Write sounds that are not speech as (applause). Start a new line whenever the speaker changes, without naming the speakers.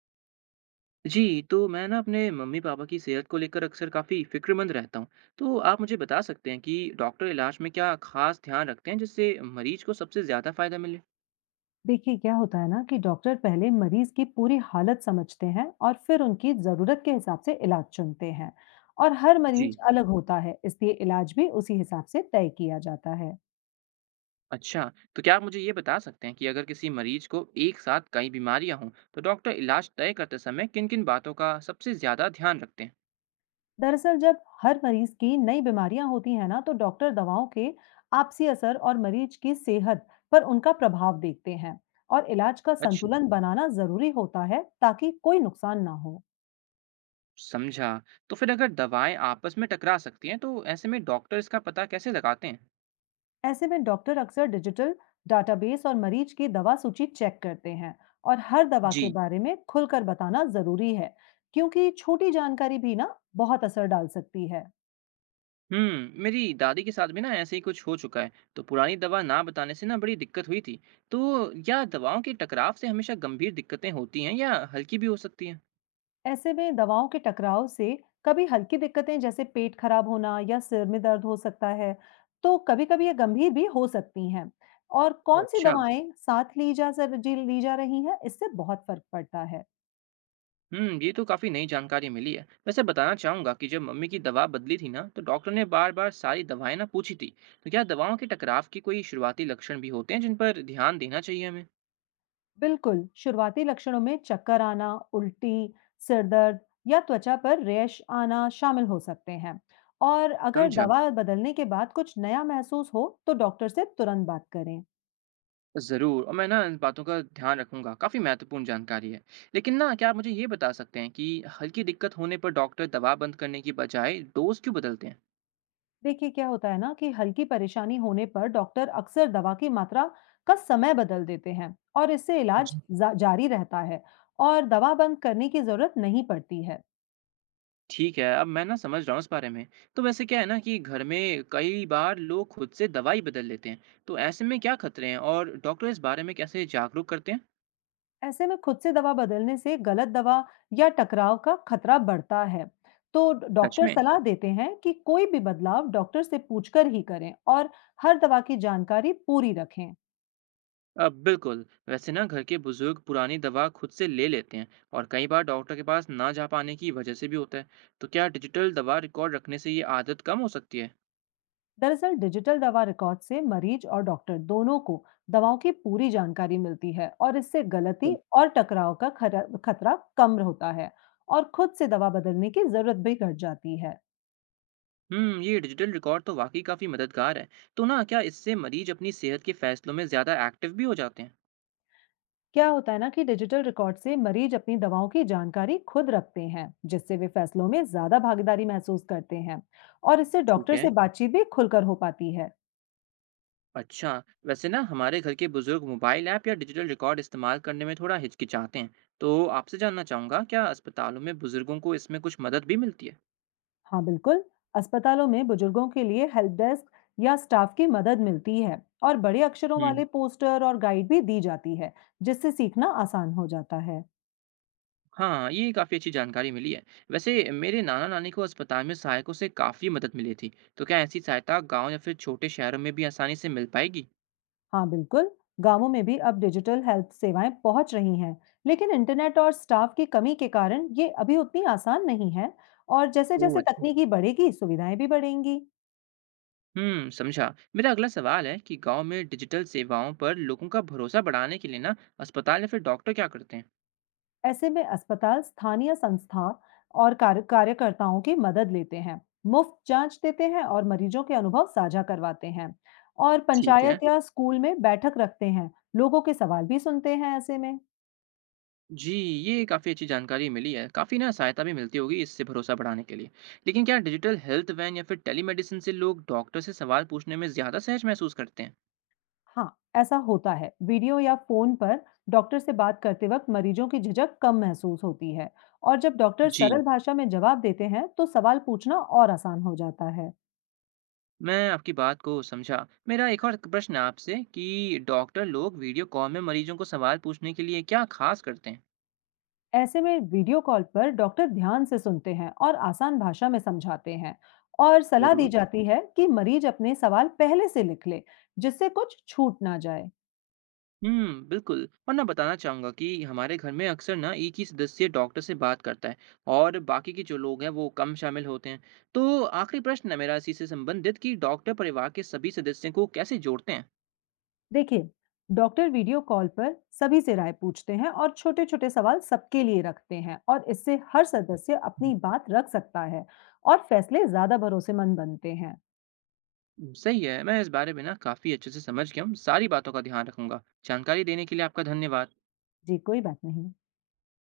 जी, तो मैं ना अपने मम्मी-पापा की सेहत को लेकर अक्सर काफ़ी फ़िक्रमंद रहता हूँ। तो आप मुझे बता सकते हैं कि डॉक्टर इलाज में क्या खास ध्यान रखते हैं जिससे मरीज़ को सबसे ज़्यादा फ़ायदा मिले?
देखिए क्या होता है ना कि डॉक्टर पहले मरीज की पूरी हालत समझते हैं और फिर उनकी ज़रूरत के हिसाब से इलाज चुनते हैं। और हर
जी,
मरीज अलग होता है, इसलिए इलाज भी उसी हिसाब से तय किया जाता है।
अच्छा। तो क्या आप मुझे ये बता सकते हैं कि अगर किसी मरीज़ को एक साथ कई बीमारियाँ हों, तो डॉक्टर इलाज तय करते समय किन-किन बातों का सबसे ज़्यादा ध्यान रखते हैं?
दरअसल जब हर मरीज की नई बीमारियां होती हैं ना, तो डॉक्टर दवाओं के आपसी असर और मरीज की सेहत पर उनका प्रभाव देखते हैं। और इलाज का
अच्छा,
संतुलन बनाना ज़रूरी होता है ताकि कोई नुकसान ना हो।
समझा। तो फिर अगर दवाएँ आपस में टकरा सकती हैं, तो ऐसे में डॉक्टर इसका पता कैसे लगाते हैं?
ऐसे में डॉक्टर अक्सर डिजिटल डाटाबेस और मरीज की दवा सूची चेक करते हैं। और हर दवा के
जी।
बारे में खुलकर बताना जरूरी है, क्योंकि छोटी जानकारी भी ना बहुत असर डाल सकती है।
हम्म, मेरी दादी के साथ भी ना ऐसे ही कुछ हो चुका है। तो पुरानी दवा ना बताने से ना बड़ी दिक्कत हुई थी। तो या दवाओं के टकराव से हमेशा गंभीर दिक्कतें होती हैं या हल्की भी हो सकती हैं?
ऐसे में दवाओं के टकराव से कभी हल्की दिक्कतें जैसे पेट खराब होना या सिर में दर्द हो सकता है। तो कभी कभी ये गंभीर भी हो सकती हैं। और
ओ,
कौन सी
अच्छा।
दवाएं साथ ली जा रही हैं, इससे बहुत फर्क पड़ता है।
हम्म, ये तो काफी नई जानकारी मिली है। वैसे बताना चाहूंगा कि जब मम्मी की दवा बदली थी ना तो डॉक्टर ने बार बार सारी दवाएं ना पूछी थी। तो क्या दवाओं के टकराव के कोई शुरुआती लक्षण भी होते हैं जिन पर ध्यान देना चाहिए हमें?
बिल्कुल, शुरुआती लक्षणों में चक्कर आना, उल्टी, सिर दर्द या त्वचा पर रैश आना शामिल हो सकते हैं। और अगर
समझा।
दवा बदलने के बाद कुछ नया महसूस हो, तो डॉक्टर से तुरंत बात करें।
ज़रूर, और मैं ना इन बातों का ध्यान रखूंगा। काफ़ी महत्वपूर्ण जानकारी है। लेकिन ना क्या आप मुझे ये बता सकते हैं कि हल्की दिक्कत होने पर डॉक्टर दवा बंद करने की बजाय डोज क्यों बदलते हैं?
देखिए क्या होता है ना कि हल्की परेशानी होने पर डॉक्टर अक्सर दवा की मात्रा का समय बदल देते हैं और इससे इलाज
जी।
जारी रहता है। और दवा बंद करने की जरूरत नहीं पड़ती है।
ठीक है, अब मैं ना समझ रहा हूँ इस बारे में। तो वैसे क्या है ना कि घर में कई बार लोग खुद से दवाई बदल लेते हैं। तो ऐसे में क्या खतरे हैं और डॉक्टर इस बारे में कैसे जागरूक करते हैं?
ऐसे में खुद से दवा बदलने से गलत दवा या टकराव का खतरा बढ़ता है। तो
सच
डॉक्टर
में।
सलाह देते हैं कि कोई भी बदलाव डॉक्टर से पूछकर ही करें और हर दवा की जानकारी पूरी रखें।
अब बिल्कुल, वैसे ना घर के बुजुर्ग पुरानी दवा खुद से ले लेते हैं। और कई बार डॉक्टर के पास ना जा पाने की वजह से भी होता है। तो क्या डिजिटल दवा रिकॉर्ड रखने से ये आदत कम हो सकती है?
दरअसल डिजिटल दवा रिकॉर्ड से मरीज और डॉक्टर दोनों को दवाओं की पूरी जानकारी मिलती है और इससे गलती और टकराव का खतरा कम होता है। और खुद से दवा बदलने की जरूरत भी घट जाती है।
हम्म, ये डिजिटल रिकॉर्ड तो वाकई काफी मददगार है। तो ना क्या इससे मरीज अपनी सेहत के फैसलों में ज्यादा एक्टिव भी हो जाते हैं?
क्या होता है ना कि डिजिटल रिकॉर्ड से मरीज अपनी दवाओं की जानकारी खुद रखते हैं, जिससे वे फैसलों में ज्यादा भागीदारी महसूस करते हैं। और इससे
ठीक
डॉक्टर से
है।
बातचीत भी खुलकर हो पाती है।
अच्छा। वैसे ना हमारे घर के बुजुर्ग मोबाइल ऐप या डिजिटल रिकॉर्ड इस्तेमाल करने में थोड़ा हिचकिचाते हैं। तो आपसे जानना चाहूंगा, क्या अस्पतालों में बुजुर्गों को इसमें कुछ मदद भी मिलती
हाँ बिल्कुल, अस्पतालों में बुजुर्गों के लिए हेल्प डेस्क या स्टाफ की मदद मिलती है और बड़े अक्षरों
है?
वाले पोस्टर और गाइड भी दी जाती है, जिससे सीखना आसान हो जाता है।
हाँ, ये काफ़ी अच्छी जानकारी मिली है। वैसे मेरे नाना-नानी को अस्पताल में सहायकों से काफ़ी मदद मिली थी। तो क्या ऐसी सहायता गाँव या फिर छोटे शहरों में भी आसानी से मिल पाएगी?
हाँ बिल्कुल, गांवों में भी अब डिजिटल हेल्थ सेवाएं पहुंच रही हैं। लेकिन इंटरनेट और स्टाफ की कमी के कारण ये अभी उतनी आसान नहीं है। और जैसे
ओह,
जैसे
अच्छा।
तकनीकी बढ़ेगी, सुविधाएं भी बढ़ेंगी।
हुँ, समझा। मेरा अगला सवाल है कि गाँव में डिजिटल सेवाओं पर लोगों का भरोसा बढ़ाने के लिए ना अस्पताल या फिर डॉक्टर क्या करते हैं?
ऐसे में अस्पताल स्थानीय संस्था और कार्यकर्ताओं की मदद लेते हैं, मुफ्त जांच देते हैं और मरीजों के अनुभव साझा करवाते हैं। और
ठीक है।
पंचायत या स्कूल में बैठक रखते हैं, लोगों के सवाल भी सुनते हैं ऐसे में।
जी, ये काफ़ी अच्छी जानकारी मिली है। काफ़ी ना सहायता भी मिलती होगी इससे भरोसा बढ़ाने के लिए। लेकिन क्या डिजिटल हेल्थ वैन या फिर टेलीमेडिसिन से लोग डॉक्टर से सवाल पूछने में ज़्यादा सहज महसूस करते हैं?
हाँ, ऐसा होता है। वीडियो या फ़ोन पर डॉक्टर से बात करते वक़्त मरीजों की झिझक कम महसूस होती है। और जब डॉक्टर
जी।
सरल भाषा में जवाब देते हैं, तो सवाल पूछना और आसान हो जाता है।
मैं आपकी बात को समझा। मेरा एक और प्रश्न है आपसे कि डॉक्टर लोग वीडियो कॉल में मरीजों को सवाल पूछने के लिए क्या खास करते हैं?
ऐसे में वीडियो कॉल पर डॉक्टर ध्यान से सुनते हैं और आसान भाषा में समझाते हैं। और सलाह दी
जरूर।
जाती है कि मरीज अपने सवाल पहले से लिख ले, जिससे कुछ छूट ना जाए।
बिल्कुल। और ना बताना चाहूँगा कि हमारे घर में अक्सर ना एक ही सदस्य डॉक्टर से बात करता है और बाकी के जो लोग हैं वो कम शामिल होते हैं। तो आखिरी प्रश्न है मेरा इसी से संबंधित कि डॉक्टर परिवार के सभी सदस्यों को कैसे जोड़ते हैं?
देखिए, डॉक्टर वीडियो कॉल पर सभी से राय पूछते हैं और छोटे छोटे सवाल सबके लिए रखते हैं और इससे हर सदस्य अपनी
(laughs)
बात रख सकता है। और फैसले ज्यादा भरोसेमंद बनते हैं।
सही है, मैं इस बारे में ना काफ़ी अच्छे से समझ गया हूँ। सारी बातों का ध्यान रखूंगा। जानकारी देने के लिए आपका धन्यवाद।
जी कोई बात नहीं।